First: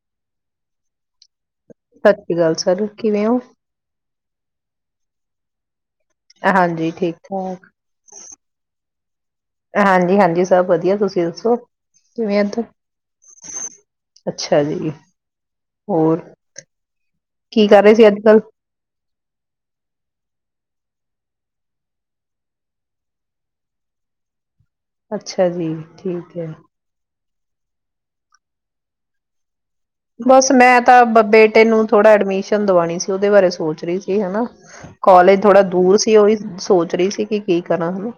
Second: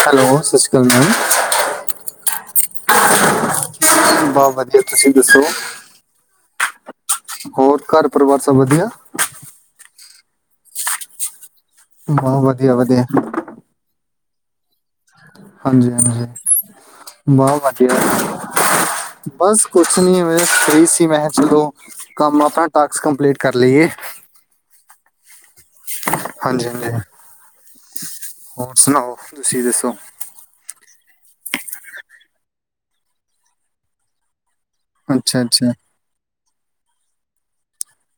Hello ਸਤਿ ਸ਼੍ਰੀ ma'am. ਸਤਿ ਸ਼੍ਰੀ ਅਕਾਲ ਸਰ ਕਿਵੇਂ ਹੋ? ਬਹੁਤ ਵਧੀਆ ਤੁਸੀਂ ਦੱਸੋ। ਹਾਂਜੀ, ਠੀਕ ਠਾਕ ਹੋਰ ਘਰ ਪਰਿਵਾਰ ਸਭ ਵਧੀਆ ਹਾਂਜੀ ਹਾਂਜੀ। ਜੀ ਸਭ ਵਧੀਆ ਤੁਸੀਂ ਦੱਸੋ। ਕਿਵੇਂ ਹਾਂ ਇੱਧਰ? ਵਧੀਆ-ਵਧੀਆ। ਅੱਛਾ ਜੀ। ਹੋਰ ਹਾਂਜੀ-ਹਾਂਜੀ, ਬਹੁਤ ਕੀ ਕਰ ਰਹੇ ਸੀ ਅੱਜ-ਕੱਲ? ਵਧੀਆ ਬਸ ਕੁਛ ਨੀ ਇਵੇ ਫ੍ਰੀ ਸੀ ਮੈਂ ਕਿਹਾ ਚਲੋ ਕੰਮ ਆਪਾ ਟਾਸਕ ਕੰਪਲੀਟ ਕਰ ਲਈਏ। ਅੱਛਾ ਜੀ ਠੀਕ ਐ। ਹਾਂਜੀ ਹਾਂਜੀ ਹੋਰ ਸੁਣਾਓ ਤੁਸੀਂ ਦੱਸੋ? ਬਸ ਮੈਂ ਤਾਂ ਬੇਟੇ ਨੂੰ ਥੋੜਾ ਐਡਮਿਸ਼ਨ ਦਵਾਉਣੀ ਸੀ ਉਹਦੇ ਬਾਰੇ ਸੋਚ ਰਹੀ ਸੀ ਹਨਾ। ਕੋਲਜ ਅੱਛਾ ਥੋੜਾ ਅੱਛਾ ਦੂਰ ਸੀ ਉਹ ਸੋਚ ਰਹੀ ਸੀ ਕਿ ਕੀ ਕਰਾਂ ਹਨਾ।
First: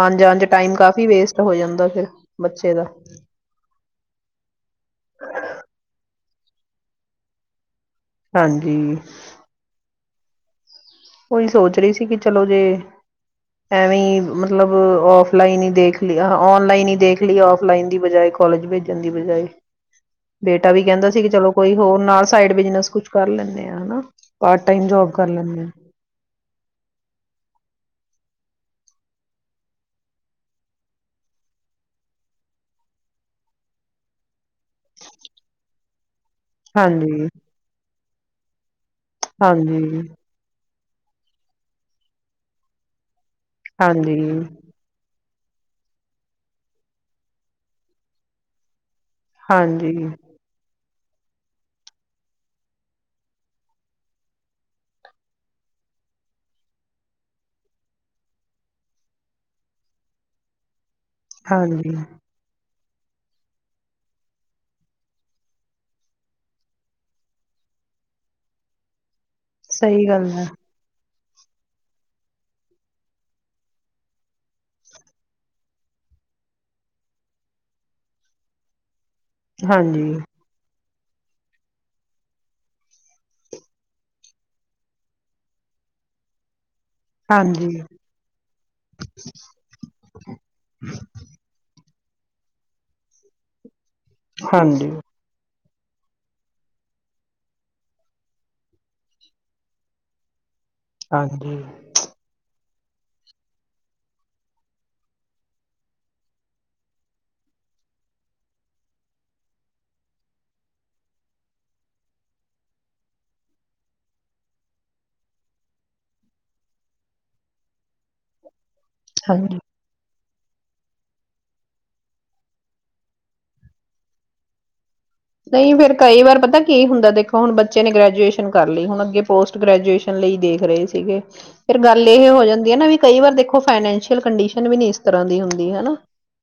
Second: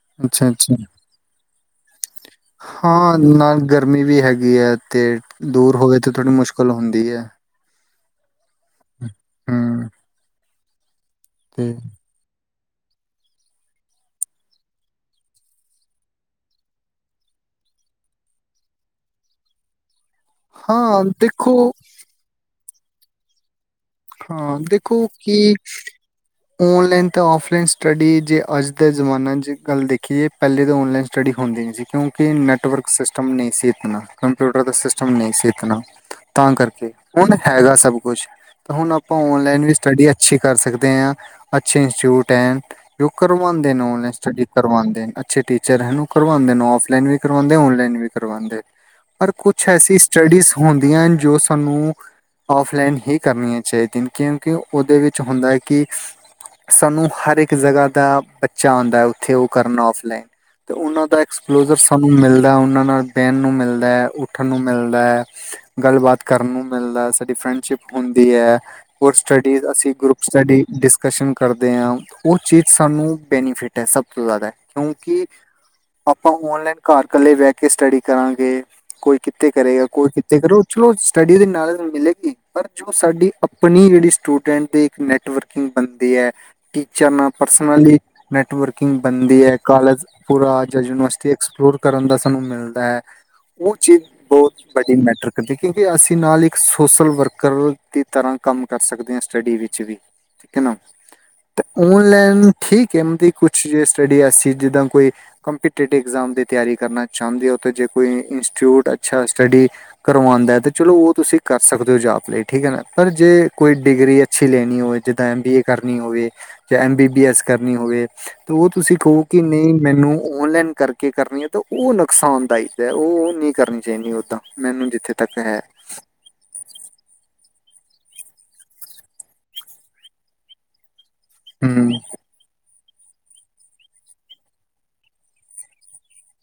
ਆਣ-ਜਾਣ ਚ ਟਾਈਮ ਅੱਛਾ-ਅੱਛਾ, ਕਾਫ਼ੀ ਵੇਸਟ ਹੋ ਜਾਂਦਾ ਫਿਰ ਬੱਚੇ ਦਾ। ਹਾਂ ਨਾਲ ਗਰਮੀ ਵੀ ਹੈਗੀ ਐ ਤੇ ਦੂਰ ਹੋਵੇ ਤੇ ਥੋੜੀ ਮੁਸ਼ ਕਲ ਹੁੰਦੀ ਐ। ਹਾਂਜੀ। ਹਮ ਉਹੀ ਤੇ ਸੋਚ ਰਹੀ ਸੀ ਕਿ ਚਲੋ ਤੇ ਐਵੀ ਮਤਲਬ ਆਫਲਾਈਨ ਹੀ ਦੇਖ ਲਈ ਆਨਲਾਈਨ ਹੀ ਦੇਖ ਲਈ ਆਫਲਾਈਨ ਦੀ ਬਜਾਏ ਕੋਲਜ ਭੇਜਣ ਦੀ ਬਜਾਏ। ਬੇਟਾ ਵੀ ਹਾਂ ਕਹਿੰਦਾ ਸੀ ਕਿ ਚਲੋ ਦੇਖੋ ਕੋਈ ਹੋਰ ਨਾਲ ਸਾਈਡ ਬਿਜਨਸ ਕੁੱਛ ਕਰ ਲੈਂਨੇ ਹਾਂ। ਹਨਾ ਹਾਂ ਪਾਰਟ ਟਾਈਮ ਦੇਖੋ ਜੋਬ ਕਰ ਕਿ ਲੈਂਨੇ ਆ। ਔਨਲਾਈਨ ਅਤੇ ਆਫਲਾਈਨ ਸਟੱਡੀ ਜੇ ਅੱਜ ਦੇ ਜ਼ਮਾਨੇ ਚ ਗੱਲ ਦੇਖੀਏ ਪਹਿਲੇ ਤਾਂ ਔਨਲਾਈਨ ਸਟੱਡੀ ਹੁੰਦੀ ਨਹੀਂ ਸੀ। ਕਿਉਂਕਿ ਨੈੱਟਵਰਕ ਸਿਸਟਮ ਨਹੀਂ ਸੀ ਇਤਨਾ, ਕੰਪਿਊਟਰ ਦਾ ਸਿਸਟਮ ਨਹੀਂ ਸੀ ਇਤਨਾ। ਤਾਂ ਕਰਕੇ ਹਾਂਜੀ ਹੁਣ ਹੈਗਾ ਸਭ ਕੁਛ ਹੁਣ ਆਪ ਆਪਾਂ ਔਨਲਾਈਨ ਵੀ ਹਾਂਜੀ ਸਟੱਡੀ ਅੱਛੀ ਕਰ ਸਕ ਦੇ ਆ ਅੱਛੇ ਇੰਸਟੀਚਿਊਟ ਹੈ ਕਰਵਾਉਂਦੇ ਨੇ ਉਹਨ ਹਾਂਜੀ ਸਟੱਡੀ ਕਰਵਾਉਂਦੇ ਨੇ ਅਛੇ ਟੀਚਰ ਹੈਨ ਉਹ ਕਰਵਾਦੇ ਓਫਲਾਈਨ ਵੀ ਕਰਵਾਦੇ ਓਨ ਲਾਈਨ ਵੀ ਕਰਵਾਦੇ। ਪਰ ਕੁਛ ਐਸੀ ਹਾਂਜੀ ਸਟੱਡੀਸ ਹੋਂ ਜੋ ਸਾਨੂੰ ਆਫਲਾਈਨ ਹੀ ਕਰਨੀਆਂ ਚਾਹੀਦੀਆਂ ਕਿਉਂਕਿ ਉਹਦੇ ਵਿੱਚ ਹੁੰਦਾ ਕਿ ਸਾਨੂੰ ਹਰ ਇੱਕ ਜਗ੍ਹਾ ਦਾ ਬੱਚਾ ਆਉਂਦਾ ਉੱਥੇ ਉਹ ਕਰਨਾ ਓਫ ਲਾਈਨ ਤੇ ਉਹਨਾਂ ਦਾ ਐਕਸਪਲੋਜਰ ਹਾਂਜੀ ਸਾਨੂੰ ਮਿਲਦਾ ਉਹਨਾਂ ਨਾਲ ਬਹਿਣ ਨੂੰ ਮਿਲਦਾ, ਉੱਠਣ ਨੂੰ ਮਿਲਦਾ, ਗੱਲਬਾਤ ਕਰਨ ਨੂੰ ਮਿਲਦਾ ਸਾਡੀ ਫਰੈਂਡਸ਼ਿਪ ਹੁੰਦੀ ਹੈ ਹੋ ਸਟੱਡੀਜ਼ ਅਸੀਂ ਸਹੀ ਗਰੁਪ ਗੱਲ ਹੈ ਸਟੱਡੀ ਡਿਸ ਕਸ਼ਨ ਕਰਦੇ ਹਾਂ ਉਹ ਚੀਜ਼ ਸਾਨੂੰ ਬੈਨੀਫਿਟ ਹੈ ਸਭ ਤੋਂ ਜਾਦਾ ਕਿਉਂਕਿ ਆਪਾਂ ਔਨਲਾਈਨ ਘਰ ਕੱਲੇ ਬਹਿ ਕੇ ਸਟੱਡੀ ਕਰਾਂਗੇ ਕੋਈ ਕਿੱਥੇ ਕਰੇਗਾ ਹਾਂਜੀ ਕੋਈ ਕਿੱਥੇ ਕਰੋ ਚਲੋ ਸਟੱਡੀ ਦੀ ਨਾਲਲੇਜ ਮਿਲੇਗੀ ਪਰ ਜੋ ਸਾਡੀ ਆਪਣੀ ਜਿਹੜੀ ਸਟੂਡੈਂਟ ਦੇ ਇੱਕ ਨੈਟਵਰਕਿੰਗ ਬੰਦੇ ਹੈ ਟੀਚਰ ਨਾਲ ਹਾਂਜੀ ਪਰਸਨਲੀ ਨੈਟਵਰਕਿੰਗ ਬਣਦੀ ਹੈ ਕਾਲਜ ਪੂਰਾ ਜਾਂ ਯੂਨੀਵਰਸਿਟੀ ਐਕਸਪਲੋਰ ਕਰਨ ਦਾ ਸਾਨੂੰ ਮਿਲਦਾ ਹੈ ਉਹ ਚੀਜ਼ ਬਹੁਤ ਹਾਂਜੀ ਵੱਡੀ ਮੈਟਰ ਕਰਦੀ ਕਿਉਂਕਿ ਅਸੀਂ ਨਾਲ ਇੱਕ ਸੋਸ਼ਲ ਵਰਕ ਕਰ ਦੀ ਤਰ੍ਹਾਂ ਕੰਮ ਕਰ ਸਕਦੇ ਹਾਂ ਸਟੱਡੀ ਵਿੱਚ ਵੀ ਹਾਂਜੀ ਤੇ ਓਨਲਾੈਨ ਠੀਕ ਹੈ ਕੁਛ ਸਟੱਡੀ ਐਸੀ ਜਿੱਦਾਂ ਕੋਈ ਕੰਪੀਟਿਵਾਮ ਦੀ ਤਿਆਰੀ ਕਰਨਾ ਚਾਹੁੰਦੀ ਹੋ ਜੇ ਕੋਈ ਇੰਸਚਿਊਟ ਅੱਛਾ ਸਟੱਡੀ ਕਰਵਾਉਂਦਾ ਹੈ ਚਲੋ ਉਹ ਤੁਸੀਂ ਕਰ ਸਕਦੇ ਹੋ ਜਾ ਠੀਕ ਹੈ ਨਾ ਪਰ ਜੇ ਕੋਈ ਡਿਗਰੀ ਅੱਛੀ ਲੈਣੀ ਹੋਵੇ ਜਿੱਦਾਂ ਐਮ ਬੀ ਏ ਕਰਨੀ ਹੋਵੇ ਜਾਂ ਐਮ ਬੀ ਬੀ ਐਸ ਕਰਨੀ ਹੋਵੇ ਉਹ ਤੁਸੀਂ ਕਹੋ ਕਿ ਹਾਂਜੀ ਨਹੀਂ ਮੈਨੂੰ ਔਨਲਾਈਨ ਕਰਕੇ ਕਰਨੀ ਹੈ ਤਾਂ ਉਹ ਨੁਕਸਾਨਦਾਇਕ ਹੈ ਉਹ ਨਹੀਂ ਕਰਨੀ ਚਾਹੀਦੀ ਓਦਾਂ ਮੈਨੂੰ ਜਿੱਥੇ ਤੱਕ ਹੈ ਨਹੀਂ ਫੇਰ ਕਈ ਵਾਰ ਪਤਾ ਕੀ ਹੁੰਦਾ ਦੇਖੋ ਹੁਣ ਬੱਚੇ ਨੇ ਗ੍ਰੈਜੂਏਸ਼ਨ ਕਰ ਲਈ ਹੁਣ ਅੱਗੇ ਪੋਸਟ ਗ੍ਰੈਜੂਏਸ਼ਨ ਲਈ ਦੇਖ ਰਹੇ ਸੀਗੇ ਫੇਿਰ ਹਮ ਗੱਲ ਇਹ ਹੋ ਜਾਂਦੀ ਹੈ ਨਾ ਵੀ ਕਈ ਵਾਰ ਦੇਖੋ ਫਾਈਨੈਂਸ਼ੀਅਲ ਕੰਡੀਸ਼ਨ ਵੀ ਨੀ ਇਸ ਤਰ੍ਹਾਂ ਦੀ ਹੁੰਦੀ ਹਨਾ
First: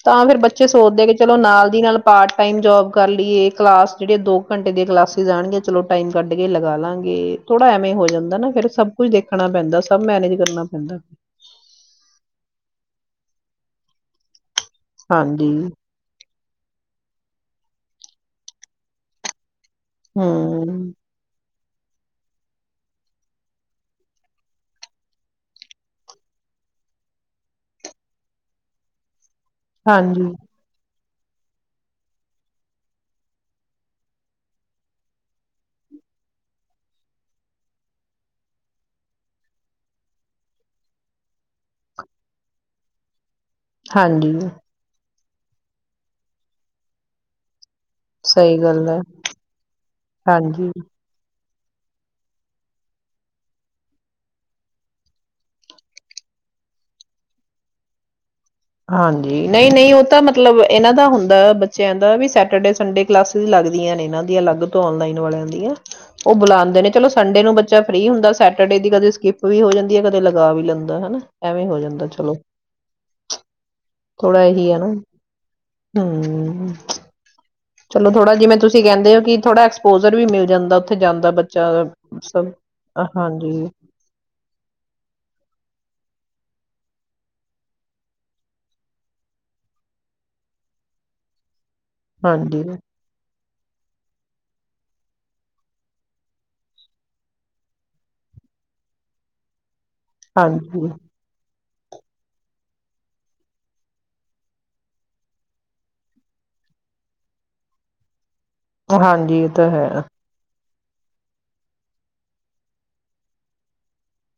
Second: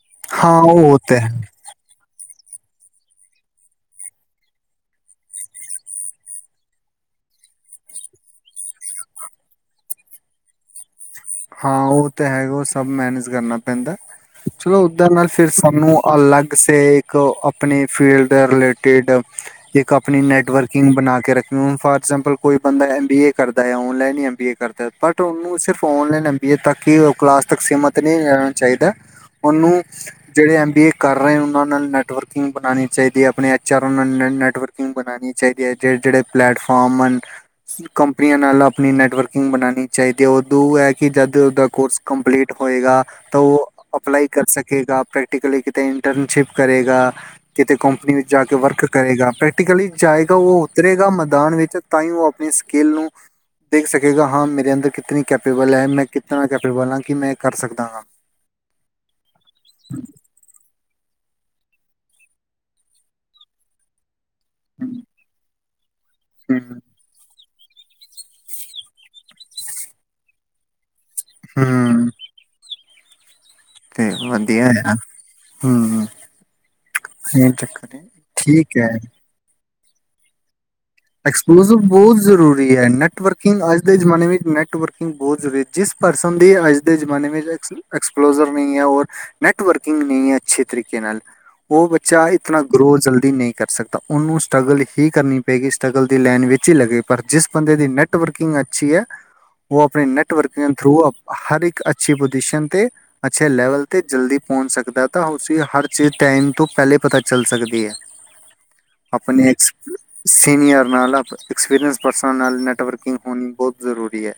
ਤਾਂ ਫੇਿਰ ਹਾਂ ਬੱਚੇ ਉਹ ਸੋਚਦੇ ਕਿ ਤਾਂ ਹੈ ਚਲੋ ਨਾਲ ਦੀ ਨਾਲ ਪਾਠ ਟਾਈਮ ਜੋਬ ਕਰ ਲਈਏ ਕਲਾਸ ਜਿਹੜੀਆਂ ਦੋ ਘੰਟੇ ਦੀਆਂ ਕਲਾਸਿਸ ਜਾਣਗੀਆਂ ਚਲੋ ਟਾਈਮ ਕੱਢ ਕੇ ਲਗਾ ਲਾਂਗੇ ਥੋੜਾ ਐਵੇਂ ਹੋ ਜਾਂਦਾ ਨਾ ਫਿਰ ਸਭ ਕੁਝ ਦੇਖਣਾ ਪੈਂਦਾ ਸਭ ਮੈਨੇਜ ਕਰਨਾ ਪੈਂਦਾ ਹਾਂ ਉਹ ਤੇ ਹੈਗਾ ਉਹ ਸਭ ਮੈਨੇਜ ਕਰਨਾ ਪੈਂਦਾ ਚਲੋ ਉਓਧਰ ਨਾਲ ਫੇਿਰ ਹਾਂਜੀ ਸਾਨੂੰ ਅਲੱਗ ਸ ਕੋ ਆਪਣੀ ਫੀਲਡ ਦੇ ਰਿਲੇਟਿਡ ਇੱਕ ਆਪਣੀ ਨੈਟਵਰਕਿੰਗ ਹਮ ਬਣਾ ਕੇ ਰੱਖ ਫਾਰ ਐਗਜਾਮਪਲ ਕੋਈ ਬੰਦਾ ਐਮ ਬੀ ਏ ਕਰਦਾ ਹੈ ਔਨਲਾਈਨ ਹੀ ਐਮ ਬੀ ਏ ਕਰਦਾ ਹੈ ਬਟ ਉਹਨੂੰ ਸਿਰਫ ਔਨਲਾਈਨ ਬੀਏ ਤੱਕ ਕਲਾਸ ਤੱਕ ਸੀਮਤ ਨਹੀਂ ਰਹਿਣਾ ਚਾਹੀਦਾ ਉਹਨੂੰ ਹਾਂਜੀ ਜਿਹੜੇ ਐਮ ਬੀ ਏ ਕਰ ਰਹੇ ਉਹਨਾਂ ਨਾਲ ਨੈੱਟਵਰਕਿੰਗ ਬਣਾਉਣੀ ਚਾਹੀਦੀ ਹੈ ਆਪਣੇ ਐੱਚ ਆਰ ਓ ਨਾਲ ਨ ਨੈੱਟਵਰਕਿੰਗ ਬਣਾਉਣੀ ਚਾਹੀਦੀ ਹੈ ਜਿਹੜੇ ਜਿਹੜੇ ਪਲੈਟਫਾਰਮ ਹਨ ਕੰਪਨੀਆਂ ਨਾਲ ਆਪਣੀ ਨੈੱਟਵਰਕਿੰਗ ਬਣਾਉਣੀ ਚਾਹੀਦੀ ਹੈ ਉਦੋਂ ਹੈ ਕਿ ਜਦ ਉਹਦਾ ਕੋਰਸ ਕੰਪਲੀਟ ਹੋਏਗਾ ਤਾਂ ਉਹ ਅਪਲਾਈ ਹਾਂਜੀ ਕਰ ਸਕੇਗਾ ਪ੍ਰੈਕ ਪ੍ਰੈਕਲੀ ਕਿਤੇ ਇੰਟਰਨਸ਼ਿਪ ਕਰੇਗਾ ਕਿਤੇ ਕੰਪਨੀ ਵਿੱਚ ਜਾ ਕੇ ਸਹੀ ਵਰਕ ਗੱਲ ਹੈ ਕਰੇਗਾ ਪ੍ਰੈਕਟੀਕਲੀ ਜਾਏਗਾ ਉਹ ਹਾਂਜੀ ਉਤਰੇਗਾ ਮੈਦਾਨ ਵਿੱਚ ਤਾਂ ਹੀ ਉਹ ਆਪਣੀ ਸਕਿੱਲ ਨੂੰ ਦੇਖ ਸਕੇਗਾ ਹਾਂ ਮੇਰੇ ਅੰਦਰ ਕਿਤਨੀ ਕੈਪੇਬਲ ਬਲ ਮੈਂ ਕਿੱਥਾਂ ਕ ਫਿਰ ਬੋਲਾਂ ਕਿ ਮੈਂ ਕਰ ਸਕਦਾ ਗਾਂ ਹਾਂਜੀ ਨਹੀਂ ਨਹੀਂ ਉਹ ਤਾਂ ਮਤਲਬ ਇਹਨਾਂ ਦਾ ਹੁੰਦਾ ਬੱਚਿਆਂ ਦਾ ਵੀ ਸੈਟਰਡੇ ਸੰਡੇ ਕਲਾਸਿਸ ਲੱਗਦੀਆਂ ਨੇ ਇਹਨਾਂ ਦੇ ਦੀਆਂ ਅਲੱਗ ਤੋਂ ਨਲਾਈਨ ਵਾਲਿਆਂ ਦੀਆਂ ਉਹ ਹੂੰ ਬੁਲਾਉਂਦੇ ਨੇ ਚਲੋ ਸੰਡੇ ਨੂੰ ਬੱਚਾ ਫ੍ਰਰੀ ਹੁੰਦਾ ਸੈਟਰਡੇ ਦੀ ਕਦੇ ਸਕਿੱਪ ਵੀ ਹੋ ਜਾਂਦੀ ਹੈ ਕਦੇ ਲਗਾ ਵੀ ਲੈਂਦਾ ਹਨਾ ਐਵੇਂ ਹੋ ਜਾਂਦਾ ਹੂੰ ਚਲੋ [unintelligible] ਤੇ ਥੋੜਾ ਵਧੀਆ ਇਹੀ ਨਾ ਹੈ ਹੂੰ ਹਮ ਇਹ ਚ ਚਲੋ ਥੋੜਾ ਜਿ ਤੁਸੀਂ ਕਿੰਦੇ ਹੋ ਕਿ ਐਕਸਪਲੋਜਰ ਵੀ ਮਿਲ ਜਾਂਦਾ ਜਾਂਦਾ ਬੱਚਾ ਐਕਸਪਲੋਵ ਬਹੁਤ ਸਭ ਜ਼ਰੂਰੀ ਹੈ ਨੈਟਵਰਕਿੰਗ ਹਾਂਜੀ ਅੱਜ ਦੇ ਜਮਾਨੇ ਵਿੱਚ ਨੈਟਵਰਕਿੰਗ ਬਹੁਤ ਜ਼ਰੂਰੀ ਜਿਸ ਪਰਸਨ ਅੱਜ ਦੇ ਜਮਾਨੇ ਵਿੱਚ ਐਕਸਪਲੋਜਰ ਨਹੀਂ ਹੈ ਔਰ ਨੈਟਵਰਕਿੰਗ ਨਹੀਂ ਹੈ ਅਛੇ ਤਰੀਕੇ ਨਾਲ ਉਹ ਬੱਚਾ ਇਤਨਾ ਹਾਂਜੀ ਗਰੋ ਜਲਦੀ ਨਹੀਂ ਕਰ ਸਕਦਾ ਉਹਨੂੰ ਸਟਰਗਲ ਹੀ ਕਰਨੀ ਪਏਗੀ ਟਕਲ ਦੀ ਲਾਈਨ ਵਿੱਚ ਹੀ ਲੱਗੇਗੇ ਪਰ ਜਿਸ ਬੰਦੇ ਦੀ ਨੈੱਟਵਰਕਿੰਗ ਅੱਛੀ ਹੈ ਉਹ ਆਪਣੇ ਨੇੈਟਵਰਕਗ ਹਾਂਜੀ ਥਰੂ ਹਰ ਇੱਕ ਇੱਕ ਅੱਛੀ ਪੁਜੀਸ਼ਨ ਤੇਤੇ ਅੱਛੇ ਲੈਵਲ ਤੇ ਜਲਦੀ ਪਹੁੰਚ ਸਕਦਾ ਤਾਂ ਉਸ ਹਰ ਚੀਜ਼ ਟਾਈਮ ਤੋਂ ਪਹਿਲੇ ਪਤਾ ਚੱਲ ਸਕਦੀ ਹੈ ਹਾਂਜੀ ਆਪਣੇ ਇਹ ਤਾਂ ਐਕਸ ਹੈ [inaudible] ਨਾਲ ਨੈਟਵਰਕਿੰਗ ਹੋਣੀ ਬਤ ਜ਼ਰੂਰੀ ਹੈ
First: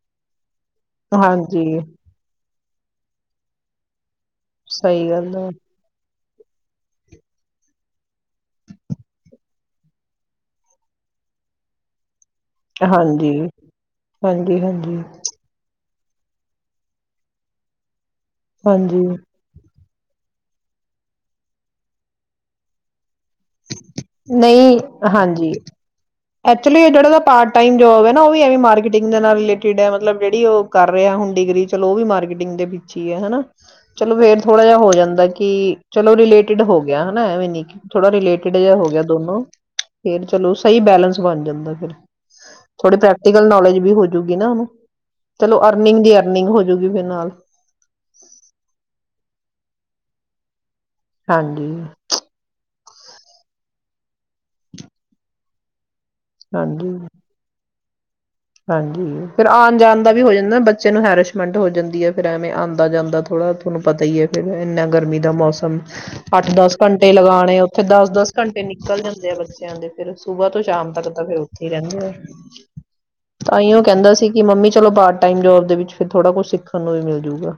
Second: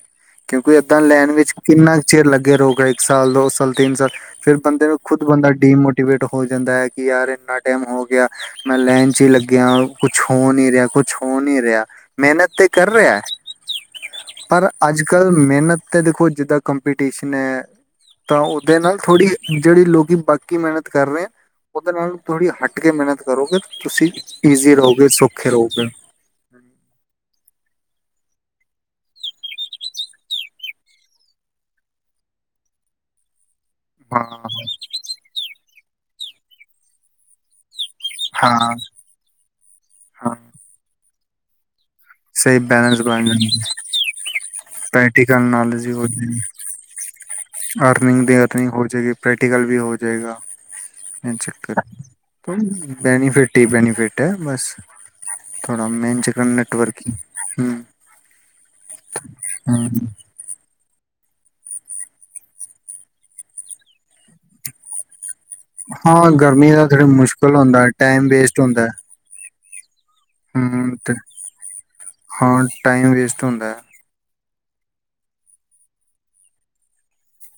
ਕਿਉਂਕਿ ਏਦਾਂ ਲਾਈਨ ਵਿੱਚ ਹਾਂਜੀ ਕਿੰਨਾ ਕੁ ਚਿਰ ਲੱਗੇ ਰੋ ਇੱਕ ਸਾਲ ਦੋ ਸਾਲ ਤਿੰਨ ਸਾਲ ਫੇਰ ਬੰਦੇ ਨੂੰ ਸਹੀ ਖੁਦ ਗੱਲ ਬੰਦਾ ਹੈ ਡੀਮੋਟੀਵੇਟ ਹੋ ਜਾਂਦਾ ਹੈ ਕਿ ਯਾਰ ਇੰਨਾ ਟਾਈਮ ਹੋ ਗਿਆ ਮੈਂ ਲਾਈਨ ਚ ਹੀ ਲੱਗਿਆ ਕੁਛ ਹੋ ਨ ਰਿਹਾ ਕੁਛ ਕੁਛ ਹੋ ਨੀ ਰਿਹਾ ਮਿਹਨਤ ਤਾਂ ਕਰ ਰਿਹਾ ਹਾਂਜੀ ਹਾਂਜੀ ਪਰ ਹਾਂਜੀ ਅੱਜ ਕੱਲ੍ਹ ਮਿਹਨਤ ਤਾਂ ਦੇਖੋ ਜਿੱਦਾਂ ਕੰ ਕੰਪੀਟੀਸ਼ਨ ਹੈ ਤਾਂ ਉਹਦੇ ਨਾਲ ਹਾਂਜੀ ਥੋੜ੍ਹੀ ਜਿਹੜੀ ਲੋਕ ਕਿ ਬਾਕੀ ਮਿਹਨਤ ਕਰ ਰਹੇ ਹ ਉਹਦੇ ਨਾਲ ਥੋੜੀ ਹਟ ਕੇ ਮਿਹਨਤ ਕਰੋਗੇ ਤੁਸੀਂ ਈਜ਼ੀ ਨਹੀਂ ਰਹੋਗੇ ਸੌਖੇ ਹਾਂਜੀ ਰਹੋਗੇ ਐਕਚੁਲੀ ਜਿਹੜਾ ਪਾਰਟ ਟਾਈਮ ਜੋਬ ਹੈ ਨਾ ਉਹ ਵੀ ਐਵੇਂ ਮਾਰਕੀਟਿੰਗ ਦੇ ਨਾਲ ਰਿਲੇਟਿਡ ਹੈ ਮਤਲਬ ਜਿਹੜੀ ਉਹ ਕਰ ਰਿਹਾ ਹੁਣ ਡਿਗਰੀ ਚਲੋ ਉਹ ਵੀ ਮਾਰਕੀਟਿੰਗ ਦੇ ਪ ਹੀ ਹੈ ਹਨਾ ਚਲੋ ਫੇਰ ਹਾਂ, ਥੋੜਾ ਜਿਹਾ ਹੋ ਜਾਂਦਾ ਕਿ ਚਲੋ ਰਿਲੇਟਿਡ ਹੋ ਗਿਆ ਹਨਾ ਐਵੇਂ ਨੀ ਥੋੜਾ ਰਿਲੇ ਜਿਹਾ ਹਾਂ, ਹੋ ਗਿਆ ਦੋਨੋ ਫੇਰ ਹਾਂ ਚਲੋ ਸਹੀ ਬੈਲੈਂਸ ਸੁ ਬਣ ਜਾਂਦਾ ਫਿਰ ਸਹੀ ਥੋੜ੍ਹੀ ਬੈਲੈਂਸ ਬਣ ਪ੍ਰੈਕਟੀਕਲ ਜਾਂਦਾ ਨੋਲੇਜ ਵੀ ਹੋਜੂਗੀ ਨਾ ਉਹਨੂੰ ਪ੍ਰੈਕਟੀਕਲ ਚਲੋ ਨੌਲੇਜ ਵੀ ਅਰਨਿੰਗ ਹੋ ਦੀ ਜਾਏਗੀ, ਅਰਨਿੰਗ ਹੋਜੂਗੀ ਫਿਰ ਨਾਲ ਅਰਨਿੰਗ ਦੀ ਅਰਨਿੰਗ ਹੋ ਜਾਏਗੀ ਪ੍ਰੈਕਟੀਕਲ ਵੀ ਹੋ ਜਾਏਗਾ ਹਾਂਜੀ ਚੱਕ ਬੈਨੀਫਿਟ ਹੀ ਬੈਨੀਫਿਟ ਹੈ ਬਸ ਥੋੜ੍ਹਾ ਮੇਨ ਚਿਕਨ ਹਾਂਜੀ ਨੈਟਵਰਕ ਹ ਹਾਂਜੀ ਫਿਰ ਆਉਣ ਜਾਣ ਦਾ ਵੀ ਹੋ ਜਾਂਦਾ ਬ ਨੂੰ ਹੈਰਸ਼ਮੈਂਟ ਹੋ ਜਾਂਦੀ ਹੈ ਫੇਿਰ ਐਵੇਂ ਆਉਦਾ ਜਾਂਦਾ ਥੋੜਾ ਤੁਹਾਨੂੰ ਪਤਾ ਹੀ ਹੈ ਫੇਿਰ ਇੰਨਾ ਗਰਮੀ ਦਾ ਮੌਸਮ ਹਾਂ ਅੱਠ ਗਰਮੀ ਦਸ ਦਾ ਥੋੜਾ ਘੰਟੇ ਮੁਸ਼ਕਿਲ ਲਗਾਣੇ ਉੱਥੇ ਹੁੰਦਾ ਹੈ, ਦਸ ਟਾਈਮ ਦਸ ਵੇਸਟ ਘੰਟੇ ਹੁੰਦਾ ਨਿਕਲ ਜਾਂਦੇ ਆ ਬ ਦੇ ਫਿਰ ਸੁਬਾਹ ਤੋਂ ਸ਼ਾਮ ਹੂੰ ਤੱਕ ਤੇ ਤਾਂ ਫਿਰ ਉੱਥੇ ਹੀ ਰਹਿੰਦੇ ਆ ਹਾਂ ਟਾਈਮ ਵੇਸਟ [inaudible] ਹੁੰਦਾ ਹੈ। ਤਾਂਹੀਓ ਕਹਿੰਦਾ ਸੀ ਕਿ ਮੰਮੀ ਚਲੋ ਪਾਰਟ ਟਾਈਮ ਜੋਬ ਦੇ ਵਿੱਚ ਫਿਰ ਥੋੜਾ ਕੁਛ ਸਿੱਖਣ ਨੂੰ ਵੀ ਮਿਲਜੂਗਾ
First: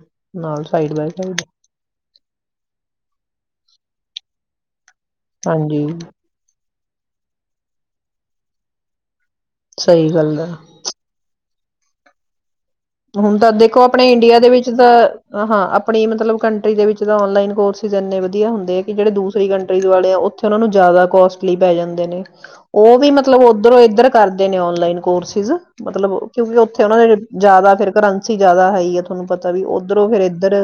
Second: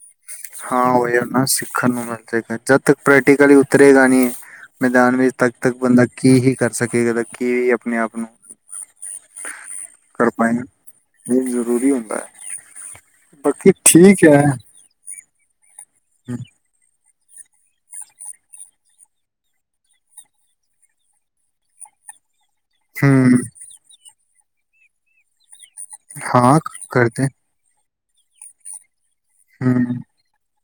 ਹਾਂ ਉਹ ਯਾਰ ਨਾ ਸਿੱਖਣ ਨੂੰ ਮਿਲ ਜਾਏਗਾ ਜਦ ਤੱਕ ਪ੍ਰੈਕਟੀਕਲੀ ਉਤਰੇਗਾ ਨਹੀਂੀ ਮੈਦਾਨ ਵਿੱਚ ਤੱਕ ਤੱਕ ਹਾਂਜੀ ਬੰਦਾ ਕੀ ਹੀ ਕਰਦਾ ਸਕੇਗਾ ਤਾਂ ਕੀ ਵੀ ਆਪਣੇ ਆਪ ਨੂੰ ਸਹੀ ਕਰ ਗੱਲ ਆ ਪਾਏ ਜ਼ਰੂਰੀ ਹੁੰਦਾ ਹੈ ਹੁਣ ਤਾਂ ਬਾਕੀ ਦੇਖੋ ਆਪਣੇ ਠੀਕ ਇੰਡੀਆ ਹੈ ਦੇ ਵਿੱਚ ਤਾਂ ਹ ਹਾਂ ਆਪਣੀ ਮਤਲਬ ਕੰਟਰੀ ਦੇ ਵਿੱਚ ਆਨਲਾਈਨ ਕੋਰਸਿਸ ਇਨੇ ਵਧੀਆ ਹੁੰਦੇ ਆ ਕਿ ਜਿਹੜੇ ਦੂਸਰੀ ਕੰਟਰੀ ਵਾਲੇ ਆ ਉੱਥੇ ਉਹ ਨੂੰ ਜ਼ਿਆਦਾ ਕੋਸਟਲੀ ਪੈ ਜਾਂਦੇ ਨੇ ਉਹ ਵੀ ਹਮ ਮਤਲਬ ਉੱਧਰੋਂ ਇੱਧਰ ਕਰਦੇ ਨੇ ਔਨਲਾਈਨ ਕੋਰਸਿਸ ਮਤਲਬ ਕਿਉਂਕਿ ਹਾਂ ਉੱਥੇ ਉਹਨਾਂ ਨੇ ਕਰਦੇ ਜ਼ਿਆਦਾ ਫੇਰ ਕਰੰਸੀ ਜ਼ਿਆਦਾ ਹੈ ਹੀ ਤੁਹਾਨੂੰ ਪਤਾ ਵੀ ਹਮ ਉੱਧਰੋਂ ਫਿਰ ਇੱਧਰ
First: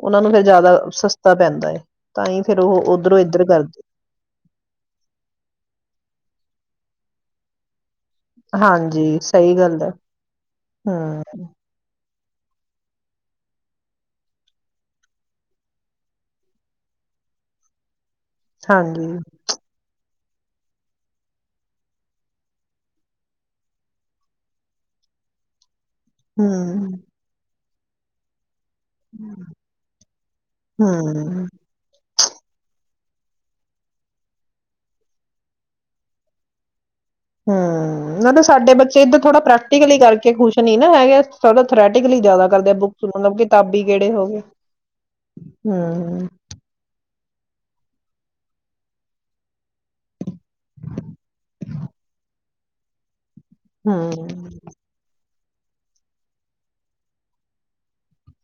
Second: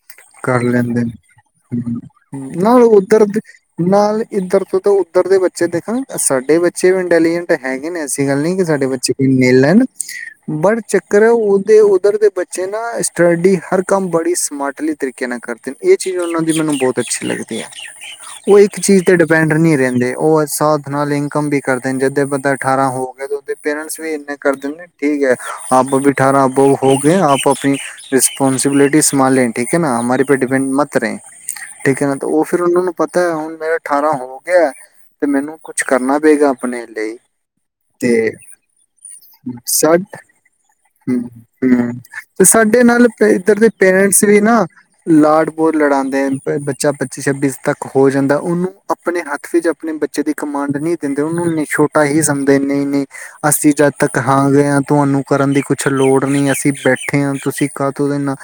ਉਹਨਾਂ ਨੂੰ ਫਿਰ ਕਰ ਜ਼ਿਆਦਾ ਲੈਂਦੇ ਸਸਤਾ ਪੈਂਦਾ ਹੈ ਤਾਂ ਹੀ ਨੇ ਫਿਰ ਉਹ ਨਾਲ ਉੱਧਰੋਂ ਉੱਧਰ ਦੇ ਇੱਧਰ ਕਰਦੇ ਨਾਲ ਇੱਧਰ ਤੋਂ ਤਾਂ ਉੱਧਰ ਦੇ ਬੱਚੇ ਦੇਖਣ ਸਾਡੇ ਬੱਚੇ ਵੀ ਇੰਟੈਲੀਜੈਂਟ ਹੈਗੀ ਨਹੀਂ ਸੀ ਗੱਲ ਨਹੀਂ ਕਿ ਸਾਡੇ ਹਾਂਜੀ ਬੱਚੇ ਸਹੀ ਗੱਲ ਲਣ ਹੈ ਬਟ ਹਮ ਚੱਕਰ ਉਹਦੇ ਉੱਧਰ ਦੇ ਬੱਚੇ ਨਾ ਟਰੇਡੀ ਹਰ ਕੰਮ ਬੜੀ ਸਮਾਰਟਲੀ ਤਰੀਕੇ ਨਾਲ ਕਰਦੇ ਨੇ ਇਹ ਚੀਜ਼ ਉਹਨਾਂ ਦੀ ਮੈਨੂੰ ਬਹੁਤ ਅੱਛੀ ਲੱਗਦੀ ਹੈ। ਉਹ ਇੱਕ ਚੀਜ਼ ਹਾਂਜੀ ਤੇ ਡਿਪੈਂਡ ਨਹੀਂ ਰਹਿੰਦੇ ਉਹ ਹਿਸਾਬ ਨਾਲ ਇਨਕਮ ਵੀ ਕਰਦੇ ਜਿੱਥੇ ਬੰਦਾ ਅਠਾਰਾਂ ਹੋ ਗਿਆ ਉਹਦੇ ਪੇਰੈਂਟਸ ਵੀ ਇੰਨੇ ਕਰਦੇ ਠੀਕ ਹੈ ਆਪ ਵੀ ਠਾਰਾਂ ਹਮ ਹੋ ਗਏ ਆਪ ਆਪਣੀ ਰਿਸ ਰਿਸਪੋਂਸਿਬਿਲਟੀ ਸੰਮਾਲ ਲੈਂਨ ਹੈ ਨਾ ਹਮਾਰੀ ਪਰ ਡਿਪੈਂਡ ਮਤ ਰੇ ਹਮ ਠੀਕ ਹੈ ਨਾ ਉਹ ਫਿਰ ਉਹ ਉਹਨਾਂ ਨੂੰ ਪਤਾ ਹੁਣ ਮੇਰਾ ਅਠਾਰਾਂ ਹੋ ਗਿਆ ਤੇ ਮੈਨੂੰ ਕੁੱਛ ਕਰਨਾ ਪਏਗਾ, ਆਪਣੇ ਲਈ ਹੂੰ ਤੇ ਮਤਲਬ ਸਾਡੇ ਬੱਚੇ ਇੱਧਰ ਥੋੜਾ ਸਾ ਪ੍ਰੈਕਟੀਕਲੀ ਕਰਕੇ ਖੁਸ਼ ਨੀ ਨਾ ਹੈਗੇ, ਥੋੜਾ ਹੂੰ ਥਰੈਟੀਕਲੀ ਤੇ ਜ਼ਿਆਦਾ ਕਰਦੇ ਸਾਡੇ ਬੁੱਕਸ ਨਾਲ ਨੂੰ ਪ- ਮਤਲਬ ਇੱਧਰ ਦੇ ਕਿਤਾਬੀ ਕੀੜੇ ਹੋ ਪੇਰੈਂਟਸ ਵੀ ਗਏ ਨਾ ਲਾਡ ਬੋਤ ਲੜਾਂਦੇ ਹਮ ਆ ਬੱਚਾ ਬ ਪੱਚੀ ਛੱਬੀ ਤੱਕ ਹੋ ਜਾਂਦਾ ਉਹਨੂੰ ਆਪਣੇ ਹੱਥ ਵਿੱਚ ਆਪਣੇ ਬੱਚੇ ਦੀ ਕਮਾਂਡ ਨਹੀਂ ਦਿੰਦੇ, ਉਹਨੂੰ ਛੋਟਾ ਹੀ ਸਮਦੇ ਨਈ ਨਈ ਅਸੀਂ ਜਦ ਤੱਕ ਹਮ ਹਾਂ ਗਏ ਹਾਂ ਤੁਹਾਨੂੰ ਕਰਨ ਦੀ ਕੁਛ ਲੋੜ ਨਹੀਂ ਅਸੀਂ ਬੈਠੇ ਹਾਂ, ਤੁਸੀਂ ਕਾਹਤੋਂ ਉਹਦੇ ਨਾਲ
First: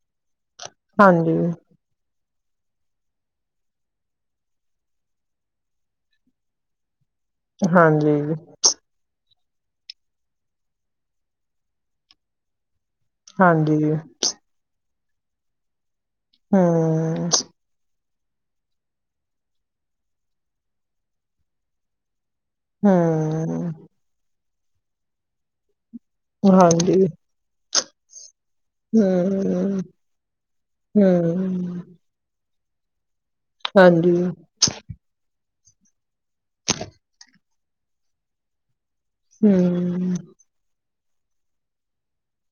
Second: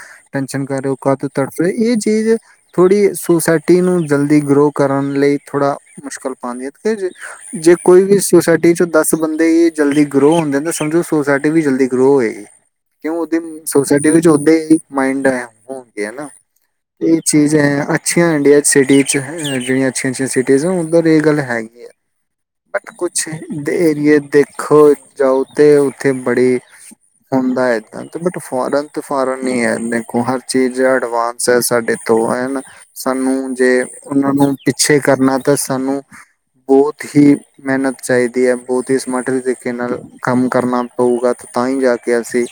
ਦਰਸ਼ਨ ਕਰੋ ਕਾਤੋਂ ਹਾਂਜੀ ਤੜਫ ਦਿਓਂ ਇਹ ਚੀਜ਼ ਥੋੜ੍ਹੀ ਸੁਸਾਇਟੀ ਨੂੰ ਜਲਦੀ ਗਰੋ ਕਰਨ ਲਈ ਥੋੜਾ ਮੁਸ਼ਕਲ ਪਾਂਦੀ ਐ ਕਿ ਜੀ ਜੇ ਕੋਈ ਹਾਂਜੀ ਵੀ ਸੁਸਾਇਟੀ ਚੋ ਦੱਸ ਬੰਦੇ ਜਲਦੀ ਗਰੋ ਹੁੰਦੇ ਸਮਝੋ ਸੋਸਾਇਟੀ ਵੀ ਜਲਦੀ ਗਰੋ ਹੋਏਗੀ। ਕਿਉਂ ਉਹਦੀ ਹਾਂਜੀ ਸੋਸਾਇਟੀ ਵਿੱਚ ਓਦੇ ਹੀ ਮਾਈੰਡ ਹੈ। ਹੂੰ, ਗਿਆ ਨਾ ਤੇ ਹਮ ਚੀਜ਼ ਹੈਂ ਅੱਛ ਅੱਛੀਆਂ ਇੰਡੀਆ ਸਿਟੀ ਚ ਜਿਹੜੀਆਂ ਅੱਛੀਆਂ- ਅੱਛੀਆਂ ਸਿਟੀਜ ਉੱਧਰ ਇਹ ਗੱਲ ਹੈਗੀ ਆ। ਬਟ ਕੁਛ ਹਮ ਦੇ ਏਰੀਏ ਦੇਖੋ ਜਾਓ ਤੇ ਇੱਥੇ ਬੜੇ ਹਾਂਜੀ ਹੁੰਦਾ ਐ। ਅੱਧ ਪਟ ਫੋਰਨ ਤੇ ਫੋਰਨ ਹੀ ਹੈ ਹਮ ਦੇਖੋ ਹ ਚੀਜ਼ ਐਡਵਾਂਸ ਹੈ ਹਮ ਸਾਡੇ ਤੋਂ ਹੈ ਨਾ। ਸਾਨੂੰ ਜੇ ਹਾਂਜੀ ਉਹਨਾਂ ਨੂੰ ਪਿੱਛੇ ਕਰਨਾ ਤਾਂ ਸਾਨੂੰ ਬਹੁਤ ਹੀ ਮਿਹਨਤ ਚਾਹੀਦੀ ਹੈ। ਬਹੁਤ ਹੀ ਸਮਾਟ ਰੀ ਤਰੀਕੇ ਨਾਲ ਹਮ ਕੰਮ ਕਰਨਾ ਹੋਊਗਾ ਤਾਂ ਹੀ ਜਾ ਕੇ ਅਸੀਂ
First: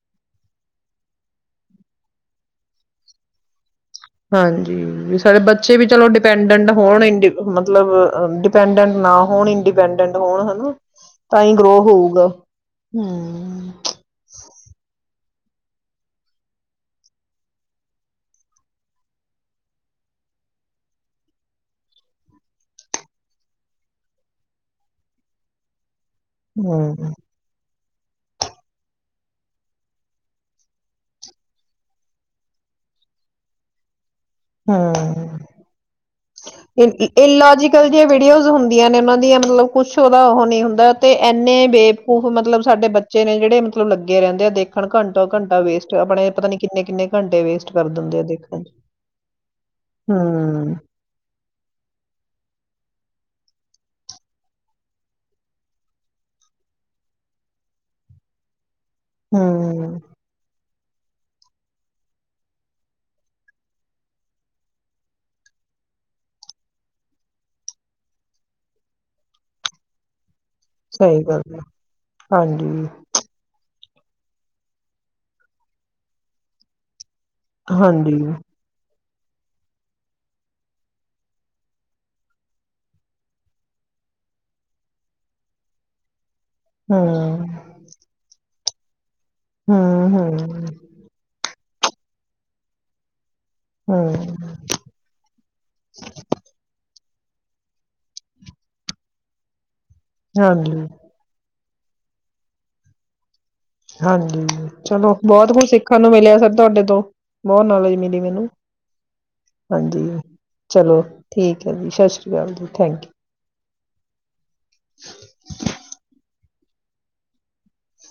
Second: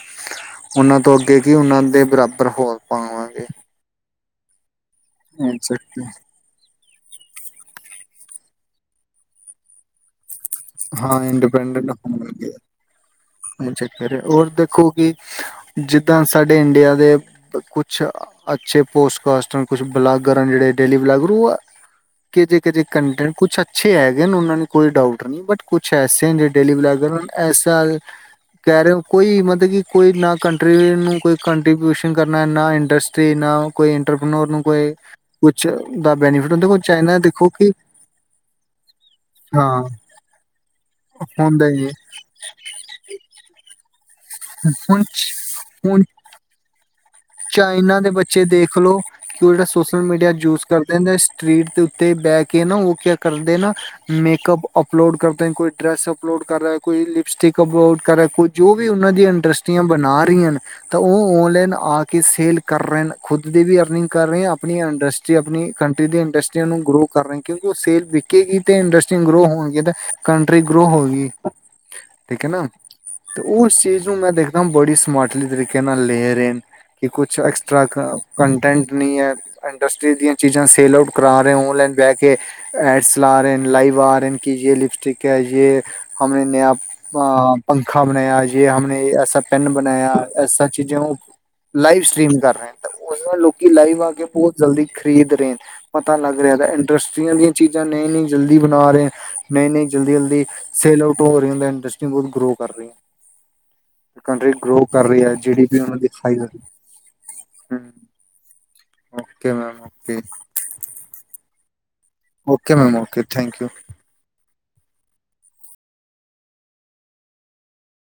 ਉਹਨਾਂ ਤੋਂ ਅੱਗੇ ਕੀ ਉਹਨਾਂ ਦੇ ਬਰਾਬਰ ਹੋ ਪਾਂਵਾਂਗੇ ਹਾਂਜੀ, ਵੀ ਸਾਡੇ ਬੱਚੇ ਵੀ ਚਲੋ ਡਿਪੈਂਡੈਂਟ ਹੋਣ ਇ ਮਤਲਬ ਡਿਪੈਂਡੈਂਟ ਨਾ ਹੋਣ ਇੰਡੀਪੈਂਡੈਂਟ ਹੋਣ ਹਨਾ ਹਾਂ ਤਾਂ ਹੀ ਗਰੋ ਇੰਡੀਪੈਂਡੈਂਟ ਹੋਊਗਾ ਹਮ ਹੋਣ ਚੱਕਰ ਹੈ ਔਰ ਦੇਖੋ ਕਿ ਜਿੱਦਾਂ ਸਾਡੇ ਇੰਡੀਆ ਦੇ ਕੁਛ ਅੱਛੇ ਪੋਸਟ ਕਸਟ ਕੁਛ ਬਲਾਗਰ ਜਿਹੜੇ ਡੇਲੀ ਬਲਾਗਰ ਉਹ ਕਿਹ ਜਿਹੇ ਕਿਹ ਜਿਹੇ ਕੰਟੈਂਟ ਕੁਛ ਅੱਛੇ ਹੈਗੇ ਨੇ ਉਹਨਾਂ ਨੂੰ ਕੋਈ ਡਾਊਟ ਨਹੀਂ ਬਟ ਕੁਛ ਪੈਸੇ ਜਿਹੜੇ ਡੇਲੀ ਹਮ ਵਲਾਗਰ ਇਸਸ ਕਹਿ ਰਹੇ ਹੋ ਕੋਈ ਮਤਲਬ ਕਿ ਕੋਈ ਕੰਟਰੀਿ ਕੋਈ ਕੰਟ੍ਰੀਬਿਊਸ਼ਨ ਕਰਨਾ ਨਾ ਨਾ ਇੰਡਸਟਰੀ ਨਾ ਕੋਈ ਇੰਟਰਪਨੋਰ ਨੂੰ ਕੋਈ ਹ ਕੁਛ ਦਾ ਬੈਨੀਫਿਟ ਹੁੰਦਾ ਕੋਈ ਚਾਈਨਾ ਦੇਖੋ ਕਿ ਇਲੋਜੀਕਲ ਜਆਂ ਵੀਡੀਓਜ਼ ਹੁੰਦੀਆਂ ਨੇ ਉਹਨਾਂ ਦੀਆਂ ਮਤਲਬ ਹਾਂ ਕੁਛ ਉਹਦਾ ਉਹ ਨਹੀਂ ਹੁੰਦਾ ਤੇ ਇੰਨੇ ਹੁੰਦਾ ਹੀ ਏ ਬੇਵਕੂਫ ਮਤਲਬ ਸਾਡੇ ਬੱਚੇ ਨੇ ਜਿਹੜੇ ਮਤਲਬ ਲੱਗੇ ਅੱਗੇ ਰਹਿੰਦੇ ਆ ਦੇਖਣ ਹੁਣ ਘੰਟਾ ਘੰਟਾ ਵੇਸਟ ਹੁਣ ਆਪਣੇ ਪਤਾ ਨੀੰਨੇ ਕਿੰਨੇ ਘੰਟੇ ਵੇਸਟ ਕਰ ਚਾਈਨਾ ਦੇ ਦਿੰਦੇ ਆ ਬੱਚੇ ਦੇਖਣ ਚ ਦੇਖਲੋ ਕਿ ਉਹ ਜਿਹੜਾ ਸੋਸ਼ਲ ਮੀਡੀਆ ਯੂਜ ਹਮ ਕਰਦੇ ਹਦਾ ਸਟਰੀਟ ਦੇ ਉੱਤੇ ਬਹਿ ਕੇ ਨਾ ਕਿਆ ਕਰਦੇ ਨਾ ਮੇਕਅਪ ਅਪਲੋਡ ਕਰਦੇ ਕੋਈ ਡਰੈਸ ਅਪਲੋਡ ਕਰ ਰਿਹਾ ਕੋਈ ਲਿਪਸਟਿਕ ਅਪਲੋਡ ਕਰ ਰਿਹਾ ਕੋਈ ਜੋ ਵੀ ਉਹਨਾਂ ਦੀਆਂ ਇੰਡਸਟਰੀਆਂ ਹਮ ਬਣਾ ਰਹੀਆਂ ਨੇ ਤਾਂ ਉਹ ਔਨਲਾਈਨ ਆ ਕਿ ਸੇਲ ਕਰ ਰਹੇ ਖੁਦ ਦੀ ਵੀ ਅਰਨਿੰਗ ਕਰ ਰਹੇ ਆਪਣੀ ਇੰਡਸਟਰੀ ਆਪਣੀ ਕੰਟਰੀ ਦੀ ਇੰਡਸਟਰੀਆਂ ਨੂੰ ਗਰੋ ਕਰ ਰਹੇ ਕਿਉਂਕਿ ਉਹ ਸੇਲ ਵਿਕੇਗੀ ਤੇ ਇੰਡਸਟਰੀਆਂ ਗਰੋ ਹੋਣਗ ਤੇ ਕੰਟਰੀ ਗਰੋ ਹੋ ਸਹੀ ਗਈ ਗੱਲ ਹੈ ਠੀਕ ਹੈ ਨਾ ਹਾਂਜੀ ਤੇ ਉਸ ਚੀਜ਼ ਇਸ ਨੂੰ ਮੈਂ ਦੇਖਦਾ ਬੜੀ ਸਮਾਰਟਲੀ ਤਰੀਕੇ ਨਾਲ ਲੈ ਰਹੇ ਨੇ ਕਿ ਕੁਛ ਐਕਸਟਰਾ ਹਾਂਜੀ ਕੰਟੈਂਟ ਇੰਡਸਟ ਦੀ ਚੀਜ਼ਾਂੇ ਕਰ ਰ ਲ ਰ ਲ ਆ ਰਹੇ ਕਿ ਲਿਪਸਟਿਕ ਹੈ ਹਮਣੇ ਨਯ ਅ ਹਮ ਪੰਖਾ ਬਣਾਇਆ ਜ ਹਮਣੇ ਾ ਪੈਨ ਬਣਾਇਆ ਹਮ ਐਸਾ ਹਮ ਚੀਜ਼ੇ ਲਾਈਵ ਸਟ੍ਰਰੀਮ ਕਰ ਰਹੇ ਉਸ ਲੋਕ ਕਿ ਲਾਈਵ ਆ ਹਮ ਕੇ ਬਹੁਤ ਜਲਦੀ ਖਰੀਦ ਰਹੇ ਪਤਾ ਲੱਗ ਰਿਹਾ ਚਾਂ ਬ ਜਲਦੀ ਜਲਦੀ ਹਾਂਜੀ ਸੇਲ ਆਊਟ ਹੋ ਰਹੇ ਹੁੰਦੇ ਇੰਡਸਟਰੀ ਬਹੁਤ ਗਰੋ ਕਰ ਰਹੀ ਹੈ ਹਾਂਜੀ ਕੰਟਰੀ ਗਰੋ ਕਰ ਚਲੋ ਰਹੀ ਜੀ ਬਹੁਤ ਡੀ ਕੁਛ ਪੀ ਉਹਨਾਂ ਸਿੱਖਣ ਦੀ ਨੂੰ ਹਾਈ ਮਿਲਿਆ ਤੁਹਾਡੇ ਤੋਂ ਬਹੁਤ ਨੌਜ ਮਿਲੀ ਮੈਨੂੰ ਓਕੇ ਮੈਮ ਹਾਂਜੀ ਓਕੇ ਚਲੋ ਠੀਕ ਹੈ ਜੀ ਸਤਿ ਸ਼੍ਰੀ ਅਕਾਲ ਜੀ okay thank you. Ma'am okay thank you [unintelligible]